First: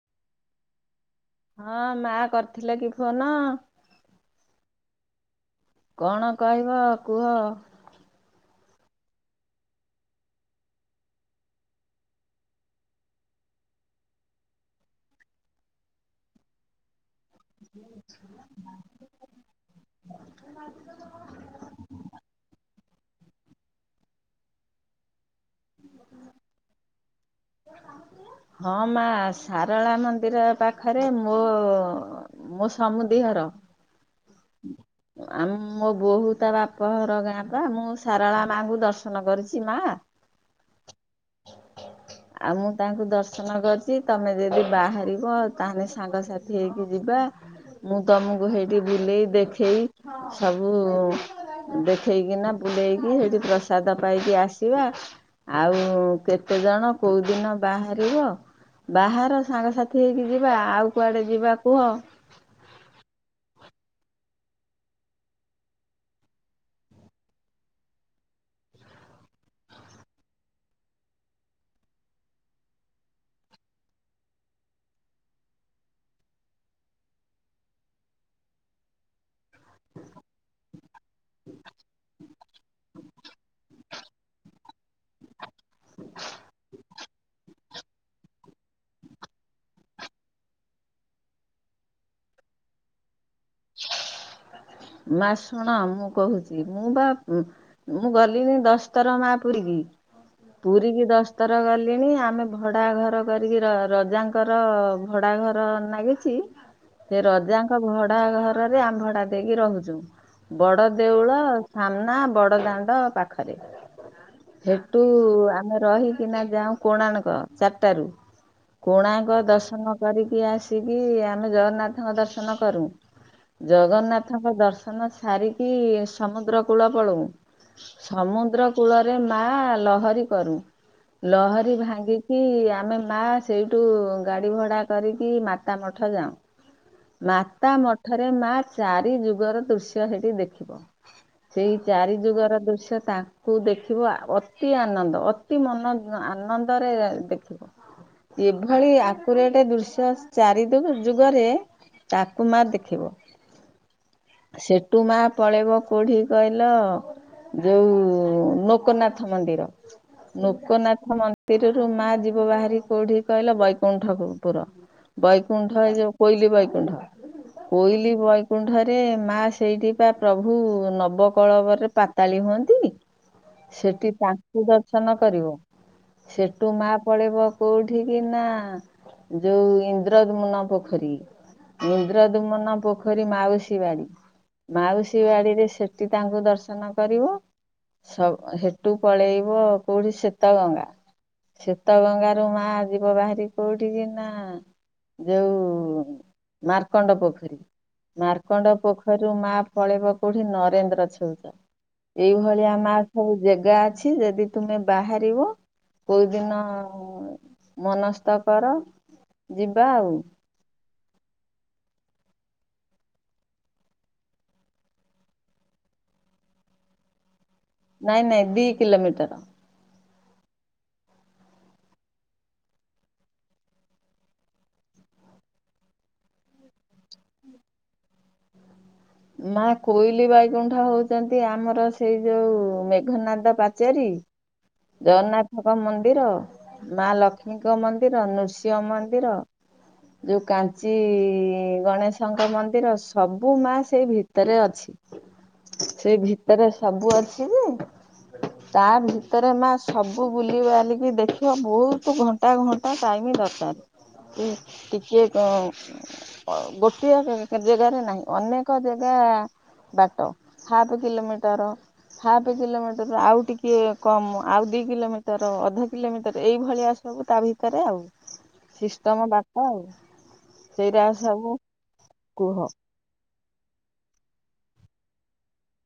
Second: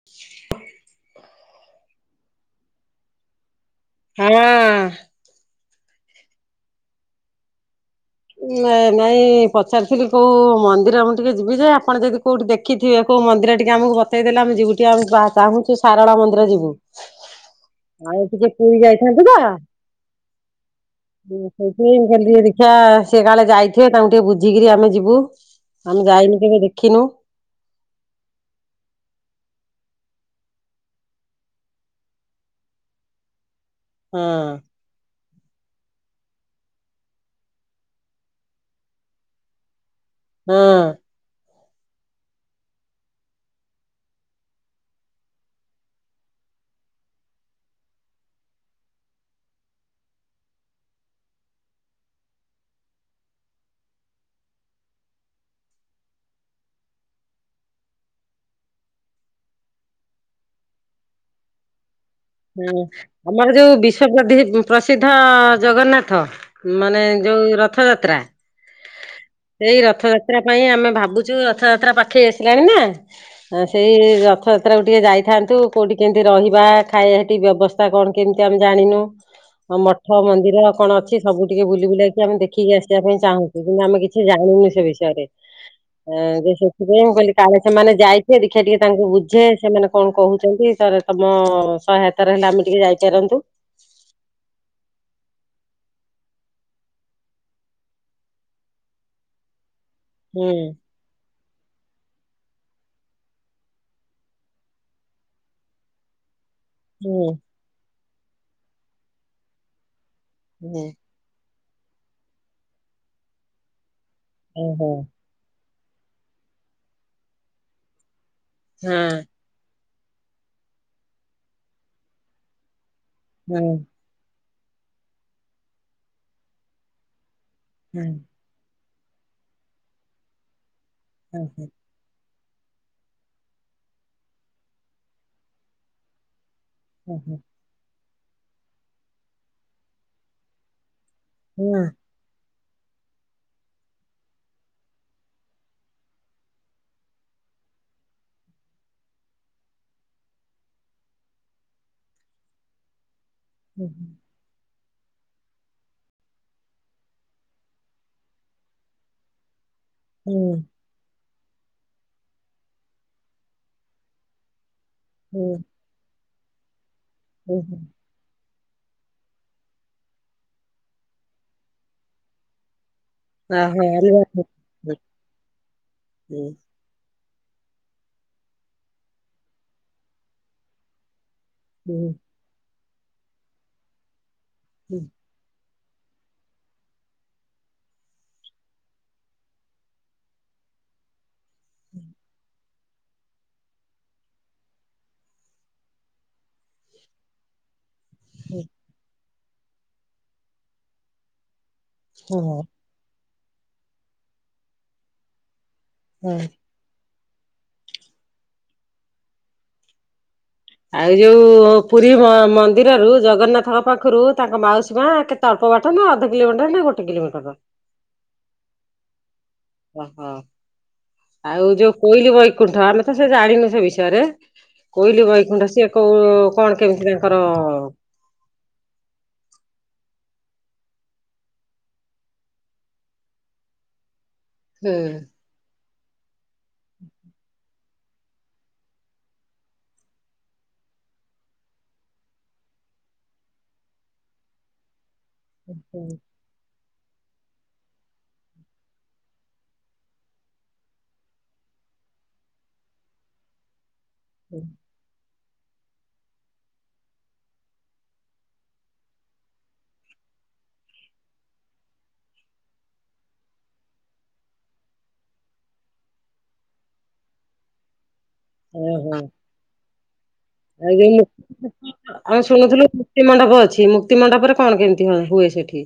[unintelligible] ହଁ ମା କରିଥିଲେ କି ଫୋନ? ହଁ। କଣ କହିବ କୁହ। ନାଇଁ ନାଇଁ ପଚାରିଥିଲି କୋଉ ମନ୍ଦିର ମୁଁ ଟିକେ ଯିବି ଯେ ଆପଣ ଯଦି କୋଉଠି ଦେଖି ଦେଖିଥିବେ କୋଉ ମନ୍ଦିର ଟିକେ ଆମକୁ ବତେଇଦେଲେ ଆମେ ଯିବୁ ଟିକେ ଭାଵୁ ଛୁ ସାରଳା ମନ୍ଦିର ଯିବୁ। ଆଉ ଟିକେ ପୁରୀ ଯାଇଥାନ୍ତୁତ? [unintelligible] ସେଇ ପାଇଁ ମୁଁ କହିଲି ଟିକିଏ ଦେଖିଆ ସିଏ କାଳେ ଯାଇଥିବେ ତାଙ୍କୁ ଟିକେ ବୁଝିକିରି ଆମେ ଯିବୁ ଆମେ ଯାଇନୁ ଟିକେ ଦେଖିନୁ। ହଁ ମା ସାରଳା ମନ୍ଦିର ପାଖରେ ମୋ ମୋ ସମୁଦି ଘର। ହୁଁ। ଆମ ମୋ ବୋହୁ ତା ବାପଘର ଗାଁ ପା ମୁଁ ସାରଳା ମାଙ୍କୁ ଦର୍ଶନ କରିଛି ମା। ହଁ। ଆଉ ମୁଁ ତାଙ୍କୁ ଦର୍ଶନ କରିଚି ତମେ ଯଦି ବାହାରିବ ତାହେଲେ ସାଙ୍ଗସାଥି ହେଇକି ଯିବା। ମୁଁ ତମକୁ ହେଟି ବୁଲେଇ ଦେଖେଇ ସବୁ ଦେଖେଇକିନା ବୁଲେଇକି ହେଇଟି ପ୍ରସାଦ ପାଇକି ଆସିବା। ଆଉ କେତେ ଜଣ କୋଉ ଦିନ ବାହାରିବ? ବାହାର ସାଙ୍ଗସାଥି ହେଇକି ଯିବା ଆଉ କୁଆଡେ ଯିବା କୁହ? ହୁଁ ଆମର ଯୋଉ ବିଶ୍ଵ ପ୍ରଦି ପ୍ରସିଦ୍ଧ ଜଗନ୍ନାଥ। ମାନେ ଯୋଉ ରଥଯାତ୍ରା। ସେଇ ରଥଯାତ୍ରା ପାଇଁ ଆମେ ଭାବୁଛୁ ରଥଯାତ୍ରା ପାଖେଇ ଆସିଲାଣି ନା ହଁ ସେଇ ରଥଯାତ୍ରାକୁ ଟିକେ ଯାଇଥାନ୍ତୁ କେଉଁଠି କେମିତି ରହିବା? ଖାଇବା ହେଟି ବ୍ୟବସ୍ଥା କଣ କେମିତି ଆମେ ଜାଣିନୁ। ହଁ ମଠ ମନ୍ଦିର କଣ ଅଛି ସବୁ ଟିକେ ବୁଲି ବୁଲାକି ଆମେ ଦେଖିକି ଆସିବା ପାଇଁ ଚାହୁଁଛୁ। ମୁଁ କହିଲି ଆମେ କିଛି ଜାଣିନୁ ସେ ବିଷୟରେ? ଆ ସେଥିପାଇଁ ମୁଁ କହିଲି କାଳେ ସେମାନେ ଯାଇଥିବେ ଦେଖିଆ ଟିକେ ତାଙ୍କୁ ବୁଝେ। ସେମାନେ କଣ କହୁଛନ୍ତି। ତାପରେ ତମ ସହାୟତା ଆରେ ହେଲେ ଆମେ ଟିକେ ଯାଇପାରନ୍ତୁ। ମା ଶୁଣ ମୁଁ କହୁଛି ମୁଁ ବା ମୁଁ ଗଲିଣିି ଦଶ ଥର ମା ପୁରୀ କି। ହୁଁ ପୁରୀ କିି ଦଶ ଉତର ଗଲିଣି ଆମେ ଭଡ଼ା ଘର କରିକି ରଜାଙ୍କର ଭଡ଼ା ଘର ନାଗିଛି। ସେ ହୁଁ ରଜାଙ୍କ ଭଡା ଘରରେ ଆମ୍ଭଡା ଦେଇକି ରହୁଛୁ। ହୁଁ ବଡ ଦେଉଳ ସାମ୍ନା ବଡ ଦାଣ୍ଡ ପାଖରେ ଓହୋ ସେଠୁ ଆ ଆମେ ରହିକିନା ଯାଉ କୋଣାର୍କ ଚାରିଟାରୁ। ହଁ କୋଣାର୍କ ଦର୍ଶନ କରିକି ଆସିକି ଆମେ ଜଗନ୍ନାଥଙ୍କ ଦର୍ଶନ କରୁ। ହଁ ଜଗନ୍ନାଥଙ୍କ ଦର୍ଶନ ସାରିକି ସମୁଦ୍ର କୂଳ ପଳଉ। ସମୁଦ୍ର କୂଳରେ ମା ଲହରୀ କରୁ। ହଁ ଲହରୀ ଭାଙ୍ଗିକି କି ଆମେ ମା ସେଇଠୁ ଗାଡି ଭଡା କରିକି ମାତା ମଠ ଯାଉ। ହଁ ହଁ। ମାତା ମଠରେ ମା ଚାରି ଯୁଗର ଦୃଶ୍ୟ ହେଠି ଦେଖିବ। ସେଇ ହଁ। ଚାରି ଯୁଗର ଦୃଶ୍ୟ ତା କୁ ଦେଖିବ ଅତି ଆନନ୍ଦ ଅତି ମନ ଆନନ୍ଦରେ ଦେଖିବ। ଏଭଳି ଆକୁରେଟେ ରେ ଦୃଶ୍ୟ ଚାରି ଯୁଗରେ ତାକୁ ମା ଦେ ଥିବ। ଉଁ ହୁଁ। ସେଠୁ ମା ପଳେଇବ କେଉଠିକି କହିଲ? ଯୋଉ ଲୋକନାଥ ମନ୍ଦିର ଲୋକନାଥ ମନ୍ଦି ପିରି ରୁ ମା ଯିବ ବାହାରି କୋଉଠି କହିଲା ବୈକୁଣ୍ଠ ପୁର। ବୈକୁଣ୍ଠ ଏ ଯୋଉ କୋଇଲି ବୈକୁଣ୍ଠ। କୋଇଲି ବୈ ବୈକୁଣ୍ଠ ରେ ମା ସେଇଠି ବା ପ୍ରଭୁ ନବକଳବରେ ପାତାଳି ହୁଅନ୍ତି? ସେଠି ତାଙ୍କୁ ଦର୍ଶନ କରିବ। ସେଠୁ ମା ପଳେଇବ କୋଉଠି କି ନା ଯୋଉ ଇନ୍ଦ୍ରମୁନ ପୋଖରୀ। ଇନ୍ଦ୍ରଦୁମନ ପୋଖରୀ ମାଉସୀ ବାଡି। ମାଉସୀ ବାଡିରେ ସେ ଟି ତାଙ୍କୁ ଦର୍ଶନ କରିବ। ସ ହେଟୁ ପଳେଇବ କୋଉଠି ଶେତ ଗଙ୍ଗା। ଶୀତ ଗଙ୍ଗାରୁ ମା ଯିବ ବାହାରି କୋଉଠି କି ନା ଯୋଉ ମାର୍କଣ୍ଡ ପୋଖରୀ। ମାର୍କଣ୍ଡ ପୋଖରୀ ଯୋଉ ମା ପଳେଇବ କୋଉଠି ନରେନ୍ଦ୍ର ଛେଉଚ ଏଇଭଳିଆ ମା ସବୁ ଜାଗା ଅଛି। ଯଦି ତୁମେ ବାହାରିବ କୋଉଦିନ ମନସ୍ତ କର ଯିବା ଆଉ। ଆଉ ଯୋଉ ପୁରୀ ମନ୍ଦିରରୁ ଜଗନ୍ନାଥଙ୍କ ପାଖରୁ ତାଙ୍କ ମାଉସୀ ମା କେ ଅଳ୍ପ ବାଟ ନା ଅଧ କିଲୋମିଟର ନା ଗୋଟେ କିଲୋମିଟର? ନାଇଁ ନାଇଁ ଦି କିଲୋମିଟର। ଓହୋ ଆଉ ଯୋଉ କୋଇଲି ବୈକୁଣ୍ଠ ଆମେ ତ ସେ ଜାଣିନୁ ସେ ବିଷୟରେ? କୋଇଲି ବୈକୁଣ୍ଠ ସିଏ କୋଉ କଣ କେମିତି ତାଙ୍କର ମା କୋଇଲି ବୈକୁଣ୍ଠ ହଉଛନ୍ତି ଆମର ସେଇ ଯୋଉ ମେଘନାଦ ପାଚେରୀ ହୁଁ ଜଗନ୍ନାଥଙ୍କ ମନ୍ଦିର, ମା ଲକ୍ଷ୍ମୀଙ୍କ ମନ୍ଦିର, ନୃସିଂହ ମନ୍ଦିର ଯୋଉ କାଞ୍ଚି ଗଣେଶଙ୍କ ମନ୍ଦିର ସବୁ ମା ସେଇ ଭିତରେ ଅଛି। ହୁଁ, ସେ ଭିତରେ ସବୁ ଅଛି ଯେ ତା ଭି ଭିତରେ ମା ସବୁ ବୁଲି ବାଲିକି ଦେଖିବ ବହୁତ ଘଣ୍ଟା ଘଣ୍ଟା ଟାଇମ୍ ଦରକାର। ଏ ହୁଁ। ଟିକେ କୁଁ ଅ ଗୋଟିଏ [unintelligible] ଜାଗାରେ ନାହିଁ ଅନେକ ଜାଗା ବାଟ ହାଫ କିଲୋମିଟର ହାଫ୍ କିଲୋମିଟରରୁ ଆଉ ଟିକେ କମ ଆଉ ଦି କିଲୋମିଟର ଅଧ କିଲୋମିଟର ଏଇଭଳିଆ ସବୁ ତା ଭିତରେ ଆଉ। ସିଷ୍ଟମ ବାଟ ଆଉ। ଆ ସେଇଟା ଯୋଉ ସବୁ ଲୋ ଆଉ କୁହ ଶୁଣୁଥିଲୁ ମୁ କ୍ତିମଣ୍ଡପ ଅଛି ମୁକ୍ତିମଣ୍ଡପରେ କଣ କେମିତି ହ ହୁଏ ସେଠି?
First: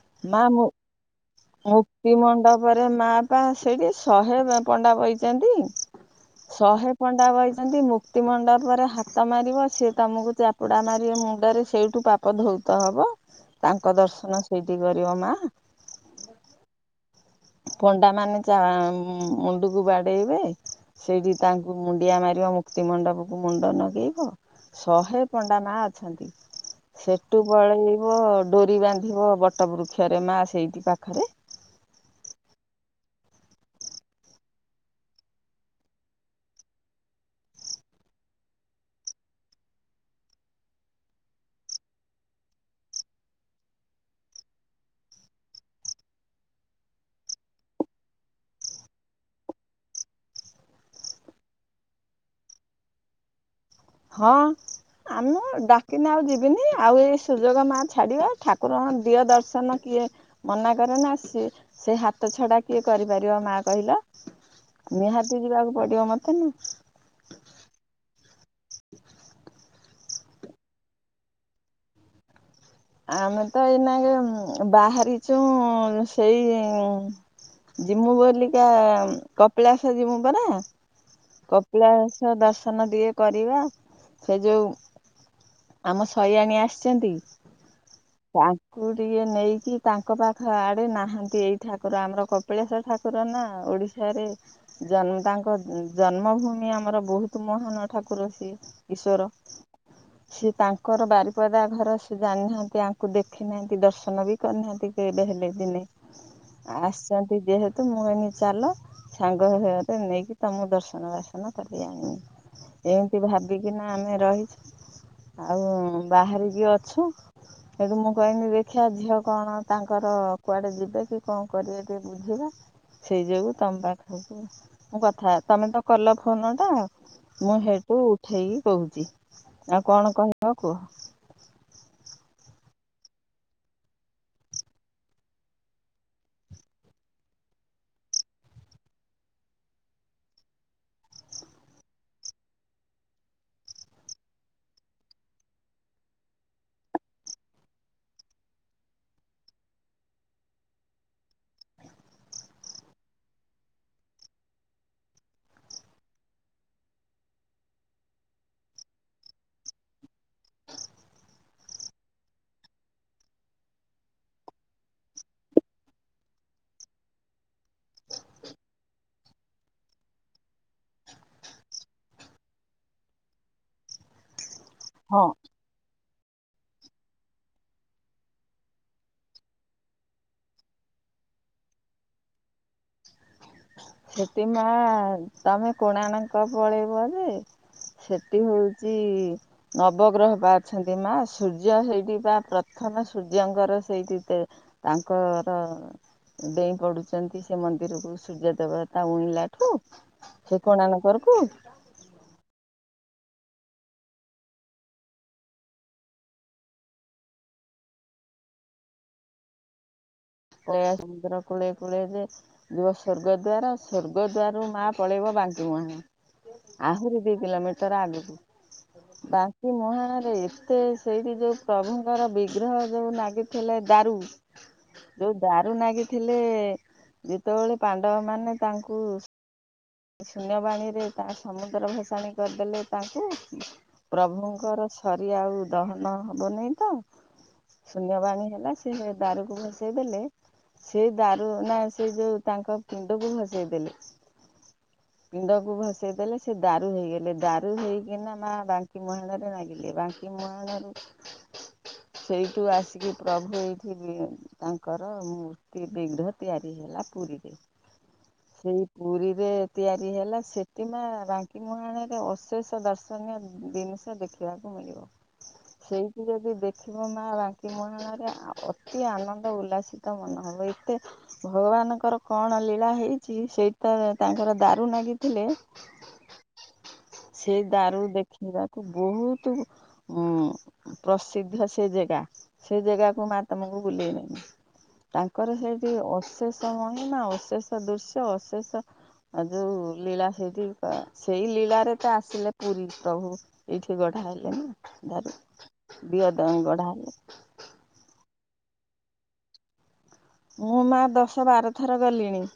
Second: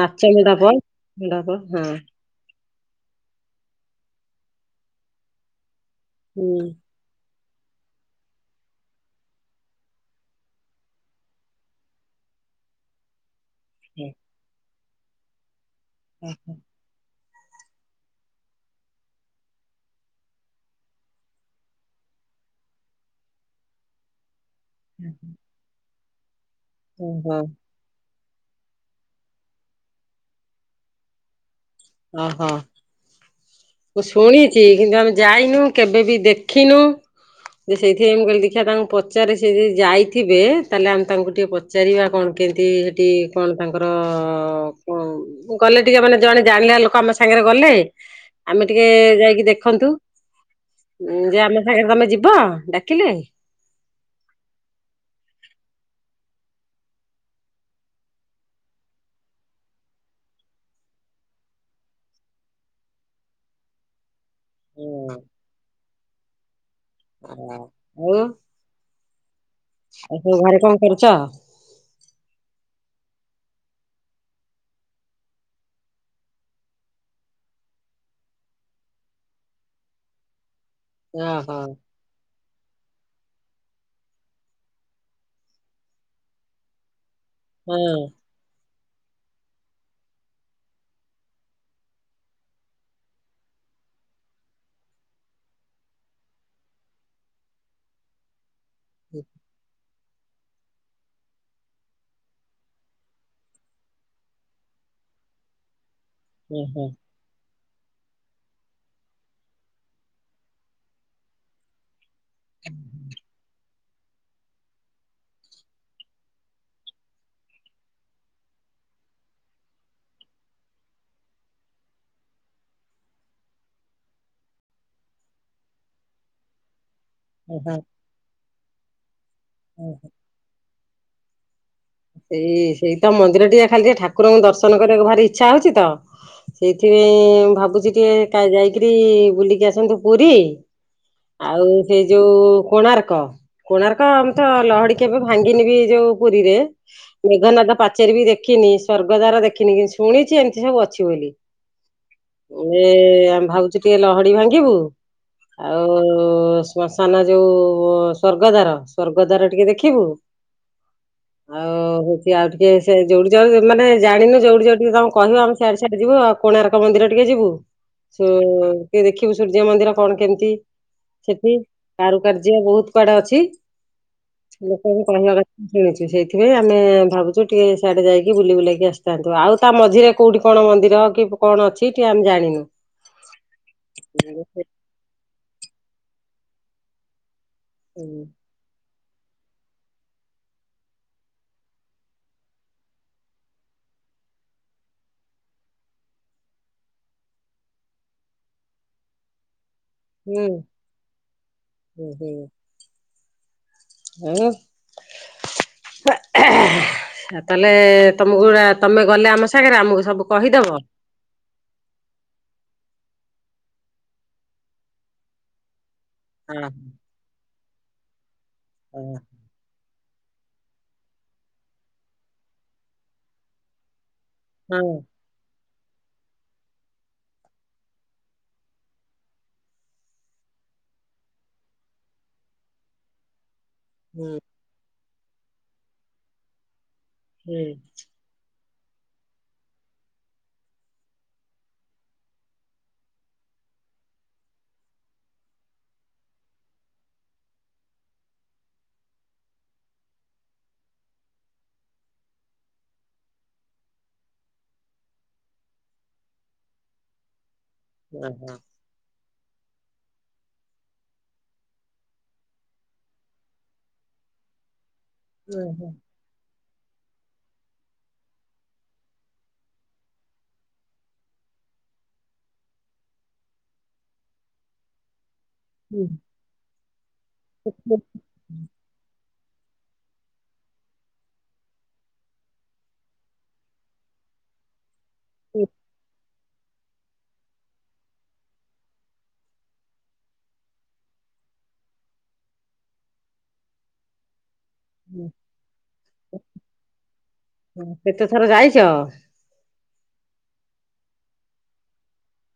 ନାଚ ମା ମଣ୍ଡପ ମଣ୍ଡପ ହଁ। ପରେ ମା ପା ସେଇଠି ଶହେ ପ ପଣ୍ଡା ବଇଛନ୍ତି। ହୁଁ। ଶହେ ପଣ୍ଡା ବଇଛନ୍ତି ମୁକ୍ତି ମଣ୍ଡପରେ ହାତ ମାରିବ ସିଏ ତମକୁ ଚାପୁଡ଼ା ମାରିବେ ମୁଣ୍ଡରେ ସେଇଠୁ ପା ପ ଧୌତ ହବ ତାଙ୍କ ଦର୍ଶନ ସେଇଠି କରିବ ମା। ଉଁ ହୁଁ। ପଣ୍ଡା ମାନେ ଯା ମୁଁ ମୁଣ୍ଡକୁ ବାଡ଼େଇବେ ସେଇଠି ତାଙ୍କୁ ମୁଣ୍ଡିଆ ମାରିବ ମୁକ୍ତିମଣ୍ଡପକୁ ମୁଣ୍ଡ ନଗେଇବ ଶହେ ପଣ୍ଡା ମା ଅଛନ୍ତି ଓହୋ ସେଠୁ ପଳେଇବ ଡୋରି ବାନ୍ଧିବ ବଟ ବୃକ୍ଷରେ ମା ସେଇଠି ପାଖରେ। ଅଁ ହଁ। ମୁଁ ଶୁଣିଛି କିନ୍ତୁ ଆମେ ଯାଇନୁ କେବେ ବି ଦେଖିନୁ। ଯେ ସେଇଥିପାଇଁ କହିଲି ଦେଖିବା ତାଙ୍କୁ ପଚାରେ ସେ ଯଦି ଯାଇଥିବେ ତାହେଲେ ଆମେ ତାଙ୍କୁ ଟିକେ ପ ଚାରିବା କଣ କେମିତି ହେଠି କଣ ତାଙ୍କର [unintelligible] ଗଲେ ଟିକେ ମାନେ ଜଣେ ଜାଣିଲା ଲୋକ ଆମ ସାଙ୍ଗରେ ଗଲେ ଆମେ ଟିକେ ଯାଇକି ଦେଖନ୍ତୁ ଉଁ ଯେ ଆମ ସାଙ୍ଗରେ ତମେ ଯିବ ଡାକିଲେ? ହଁ। ଆମ ଡାକିନେ ଆଉ ଯିବିନି ଆଉ ଏଇ ସୁଯୋଗ ମା ଛାଡ଼ିବା ଠାକୁରଙ୍କ ଦିଅ ଦର୍ଶନ କିଏ ମନା କରେ ନା ସି ସେ ହାତ ଛଡ଼ା କିଏ କରିପାରିବ ମା କହିଲ? ଆଉ ନିହାତି ଯିବାକୁ ପଡ଼ିବ ମତେ ନା। ଉଁ ଆଉ? ଆଉ ସବୁ ଘରେ କଣ କରୁଚ? ଆମେ ତ ଏଇନାକେ ଉଁ ବାହାରିଛୁଁ ସେଇଁ ଜିବୁ ବୋଲିକା ଉଁ କପିଳାସ ଜିବୁ ପରା। ଓହୋ କପିଳାସ ଦର୍ଶନ ଟିକେ କରିବା ସେ ଯୋଉ ଆମ ଶଇଆଣି ଆସିଛନ୍ତି। ହଁ। ତାଙ୍କୁ ଟିକିଏ ନେଇକି ତାଙ୍କ ପାଖ ଆଡ଼େ ନାହାନ୍ତି ଏଇ ଠାକୁର ଆମର କ ପିଳାଶ ଠାକୁର ନାଁ ଓଡ଼ିଶାରେ ଜନ୍ମ ତାଙ୍କ ଜନ୍ମଭୂମି ଆମର ବୋହୁତୁ ମହାନ ଠାକୁର ସିଏ ଈଶ୍ଵର। ସିଏ ତାଙ୍କର ବାରିପଦା ଘର ସେ ଜାଣିନାହାଁନ୍ତି ଆଙ୍କୁ ଦେଖିନାହାନ୍ତି ଦର୍ଶନ ବି କରି ନାହାନ୍ତି କେବେ ହେଲେ ଦିନେ। ଓହୋ ଆସିଛନ୍ତି ଯେହେତୁ ମୁଁ କହିନି ଚାଲ ସାଙ୍ଗ [unintelligible] ରେ ନେଇକି ତମ ଦର୍ଶ ସନ ବାସନ କରେଇ ଆଣିବି ଏମିତି ଭାବିକିନା ଆମେ ରହିଛୁ। ଆଉ ବାହହାରିକି ଅଛୁ‌। ସେଠୁ ମୁଁ କହିନି ଦେଖିବା ଝିଅ କଣ ତାଙ୍କର କୁଆଡ଼େ ଯିବେ କି କଣ କରିବେ ଟିକେ ବୁ ଯୋଗୁ ସେଇଥି ଯୋଗୁ ତମ ପାଖରେ ମୁଁ କଥା ତମେ ତ କଲ ଫୋନ ଟା ମୁଁ ଓହୋ ହେଇଠୁ ଉଠେଇକି କହୁଛି ଆଉ ଓହୋ କଣ କହି ହ କୁହ। ଏଇ ସେଇ ତ ମନ୍ଦିର ଟିକେ ଖାଲି ଟିକେ ଠାକୁରଙ୍କୁ ଦର୍ଶନ କରିବାକୁ ଭାରି ଇଚ୍ଛା ହଉଛି ତ। ସେଇଥିପାଇଁ ଭାବୁଛି ଟିକେ ଯାଇକରି ବୁଲିକି ଆସନ୍ତୁ ପୁରୀ ଆଉ ସେ ଯୋଉ କୋଣାର୍କ କୋଣାର୍କ ମୁଁ ତ ଲହଡି କେବେ ଭାଙ୍ଗିନ ବି ଯୋଉ ପୁରୀରେ ମେଘନାଦ ପାଚେରି ବି ଦେଖିନି ସ୍ଵର୍ଗଦାର ଦେଖିନି କିନ୍ତୁ ଶୁଣିଛି ଏମିତି ସବୁ ଅଛି ବୋଲି। ଏ ଆମେ ଭାବୁଛି ଟିକେ ଲହଡି ଭାଙ୍ଗିବୁ ଆଉ ଶ୍ମଶାନ ଯୋଉ ସ୍ଵର୍ଗ ଦ୍ୱାର ସ୍ଵର୍ଗ ଦ୍ୱାର ଟିକେ ଦେଖିବୁ ଆଉ ହଉଛି ଆଉ ଟିକେ ସେ ଯଉଠି ଯୋଉ ମାନେ ଜାଣିନୁ ଯୋଉଠି ଯୋଉଠି ତମ କହିବ ଆମେ ସିଆଡେ ସିଆଡେ ଯିବୁ ଆଉ। କୋଣାର୍କ ମନ୍ଦିର ଟିକେ ଯିବୁ ଟେ ଦେଖିବୁ ସୂର୍ଯ୍ୟ ମନ୍ଦିର କଣ କେମିତି ସେଠି କାରୁକାର୍ଯ୍ୟ ବହୁତ କୁଆଡେ ଅଛି ଲୋକଙ୍କୁ ହଁ କହିବା କଥା ମୁଁ ଶୁଣିଛି। ସେଇଥିପାଇଁ ଆମେ ଭାବୁଛୁ ଟିକେ ସିଆଡ଼େ ଯାଇକି ବୁଲି ବୁଲେଇକି ଆସିଥାନ୍ତୁ ଆଉ ତା ମଝିରେ କଉଁଠି କଣ ମନ୍ଦିର କି କଣ ଅଛି ଟିକିଏ ଆମେ ଜାଣିନୁ। ସେଥିମା ତମେ କୋଣାର୍କ ପଳେଇବ ଯେ ହୁଁ ସେଠି ହଉଛି ନବଗ୍ରହ ବା ଅଛନ୍ତି ମା ସୂର୍ଯ୍ୟ ସେଇଠି ବା ପ୍ରଥମ ସୂର୍ଯ୍ୟଙ୍କର ସେଇଠି ତାଙ୍କର ଡେଇଁ ପଡୁଛନ୍ତି ସେ ମନ୍ଦିରକୁ। ସୂର୍ଯ୍ୟ ଦେବ ତା ଉଇଁଲା ଠୁ କୋଣାର୍କ କରକୁ ହୁଁ ହୁଁ? ହୁଁ? ତାହେଲେ ତମକୁ ତମେ ଗଲେ ଆମ ସାଙ୍ଗରେ ଆମକୁ ସବୁ କହିଦବ। ଓ ସମୁଦ୍ର କୂଳେଇ କୂଳେଇ ଯେ ଯିବ ସ୍ଵର୍ଗଦ୍ଵାର ସ୍ଵର୍ଗଦ୍ଵାର ରୁ ମା ପଳେଇବ ବାଙ୍କ ମୁଣ ହଁ ଆହୁରି ଦୁଇ କିଲୋମିଟର ଆଗକୁ। ହ? ବାଙ୍କି ମୁହାଣରେ ଏତେ ସେଇଠି ଯେଉଁ ପ୍ରଭୁଙ୍କର ବିଗ୍ରହ ଯେଉଁ ନାଗିଥିଲେ ଦାରୁ ହଁ? ଯୋଉ ଦାରୁ ନାଗିଥିଲେ ଯେତେବେଳେ ପାଣ୍ଡବ ମାନେ ତାଙ୍କୁ ଶୂନ୍ୟବାଣୀରେ ତା ସମୁଦ୍ର ଭସାଣି କରିଦେଲେ ତାଙ୍କୁ ପ୍ରଭୁଙ୍କର ଥରି ଆଉ ଦହନ ହେବନି ତ ଶୂନ୍ୟବାଣୀ ହେଲା ସେ ଦାରୁକୁ ଭସେଇ ଦେଲେ ସେ ଦାରୁ ନା ସେ ଯୋଉ ତାଙ୍କ ପିଣ୍ଡକୁ ଭସେଇ ଦେଲେ ପିଣ୍ଡକୁ ଭସେଇ ଦେଲେ ସେ ଦାରୁ ହେଇଗଲେ ଦାରୁ ହେଇକିନା ମା ବାଙ୍କି ମୁଁହାଣରେ ନାଗିଲେ ବାଙ୍କି କି ମୁଁହାଣ ରେ ସେଇଠୁ ଆସିକି ପ୍ରଭୁ ଏଇଠି ତାଙ୍କର ମୂର୍ତ୍ତି ବିଘ୍ର ତିଆରି ହେଲା ପୁରୀରେ। ଓ ହୋ। ସେଇ ପୁରୀରେ ତିଆରି ହେଲା ସେଠୀ ମା ବାଙ୍କିମୁଁହାଣରେ ଅଶେଷ ଦର୍ଶନୀୟ ଜିନିଷ ଦେଖ। କିବାକୁ ମିଳିବ। ହୁଁ ହୁଁ। ସେଇଠି ଯଦି ଦେଖିବ ମା ବାଙ୍କି ମୁଁହାଣରେ ଅତି ଆନନ୍ଦ ଉଲ୍ଲାସିତ ମନେ ହବ ଏତେ। ଭଗବାନଙ୍କର କଣ ଲୀଳା ହେଇଛି ସେଇଟ ତାଙ୍କର ଦାରୁ ନାଗିଥିଲେ। ହୁଁ। ସେଇ ଦାରୁ ଦେଖିବାକୁ ବହୁତୁ, ଉଁ। ପ୍ରସିଦ୍ଧ ସେ ଜାଗା ସେ ଜାଗାକୁ ମା ତମକୁ ବୁଲେଇ ବେନି। ତାଙ୍କର ସେଇଠି ଅଶେଷ ମହିମା, ଅଶେଷ ଦୃଶ୍ୟ, ଅଶେଷ ଆଉ ଯୋଉ ଲୀଳା ସେଇଠି ପା, ସେଇ ଲୀଳାରେ ତ ଆସିଲେ ପୁରୀ ପ୍ରଭୁ। ଏଇଠି ଗଢା ହେଲେ ନା ଦାରୁ ଦିଅ ଦ ଗଢା ହେଲେ। ହ କେତେ ଥର ଯାଇଛ? ମୁଁ ମା ଦଶ ବାର ଥର ଗଲିଣି।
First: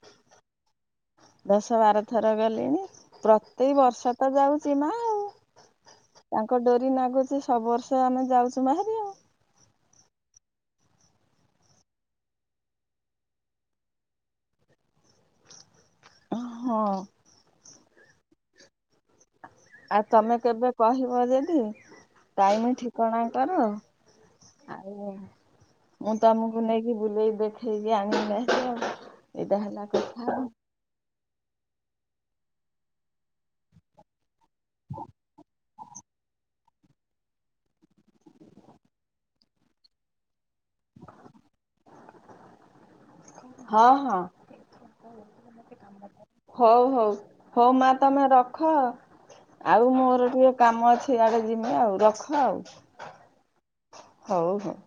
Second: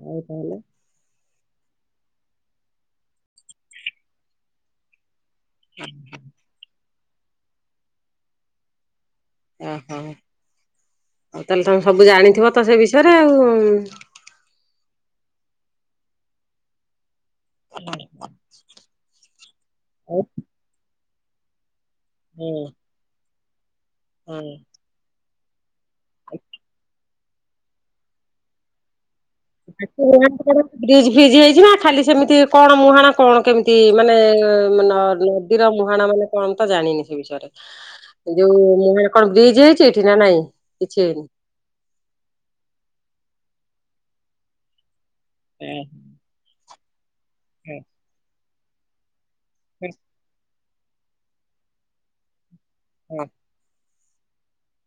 ଆଉ ତାହେଲେ ଦଶ ବାର ଥର ଗଲିଣି। ପ୍ରତି ବର୍ଷ ତ ଯାଉଛି ମା ଆଉ। ହଁ। ତାଙ୍କ ଡୋରି ନାଗୁଛି ସବୁ ବର୍ଷ ଆମେ ଯାଉଛୁ ବାହାରି। ଓହୋ। ଆଉ ତାହେଲେ ତମେ ସବୁ ଜାଣିଥିବ ତ ସେ ବିଷୟରେ ଆଉ। ହଁ। ହୁଁ। ଆଉ ତମେ କେବେ କହିବ ଯଦି, ଟାଇମ୍ ଠିକଣା ତାର ହୁଁ। ଆଉ ମୁଁ ତମକୁ ନେଇକି ବୁଲେଇି ଦେଖେଇକି ଆଣିକି ନେଇଆସିବି ଆଉ। ଏଇଟା ହେଲା କଥା [unintelligible] ଫ୍ରିଜ୍, ଫ୍ରିଜ୍ ହେଇଛି ନା ଖାଲି ସେମିତି କଣ ମୁହାଣ କଣ କେମିତି ମାନେ କ୍ଷୀର ମୁହାଣ ମାନେ କଣ ତ ଜାଣିନି ସେ ବିଷୟରେ। ଯୋଉ ମୁହଁଳା କଣ ବ୍ରିଜ୍ ହେଇଛି ଏଇଠି ନା ନାଇଁ? କିଛି ହେଇନି। ହଁ ହଁ। ହୋଉ ହୋଉ। ହୋଉ ମା ତମେ ରଖ ଆଉ ହେଇନି ମୋର ଟିକେ କାମ ଅଛି ଇଆଡେ ଯିମୁ ଆଉ ରଖ ଆଉ। ଉଁ। ହୋଉ ହୋଉ।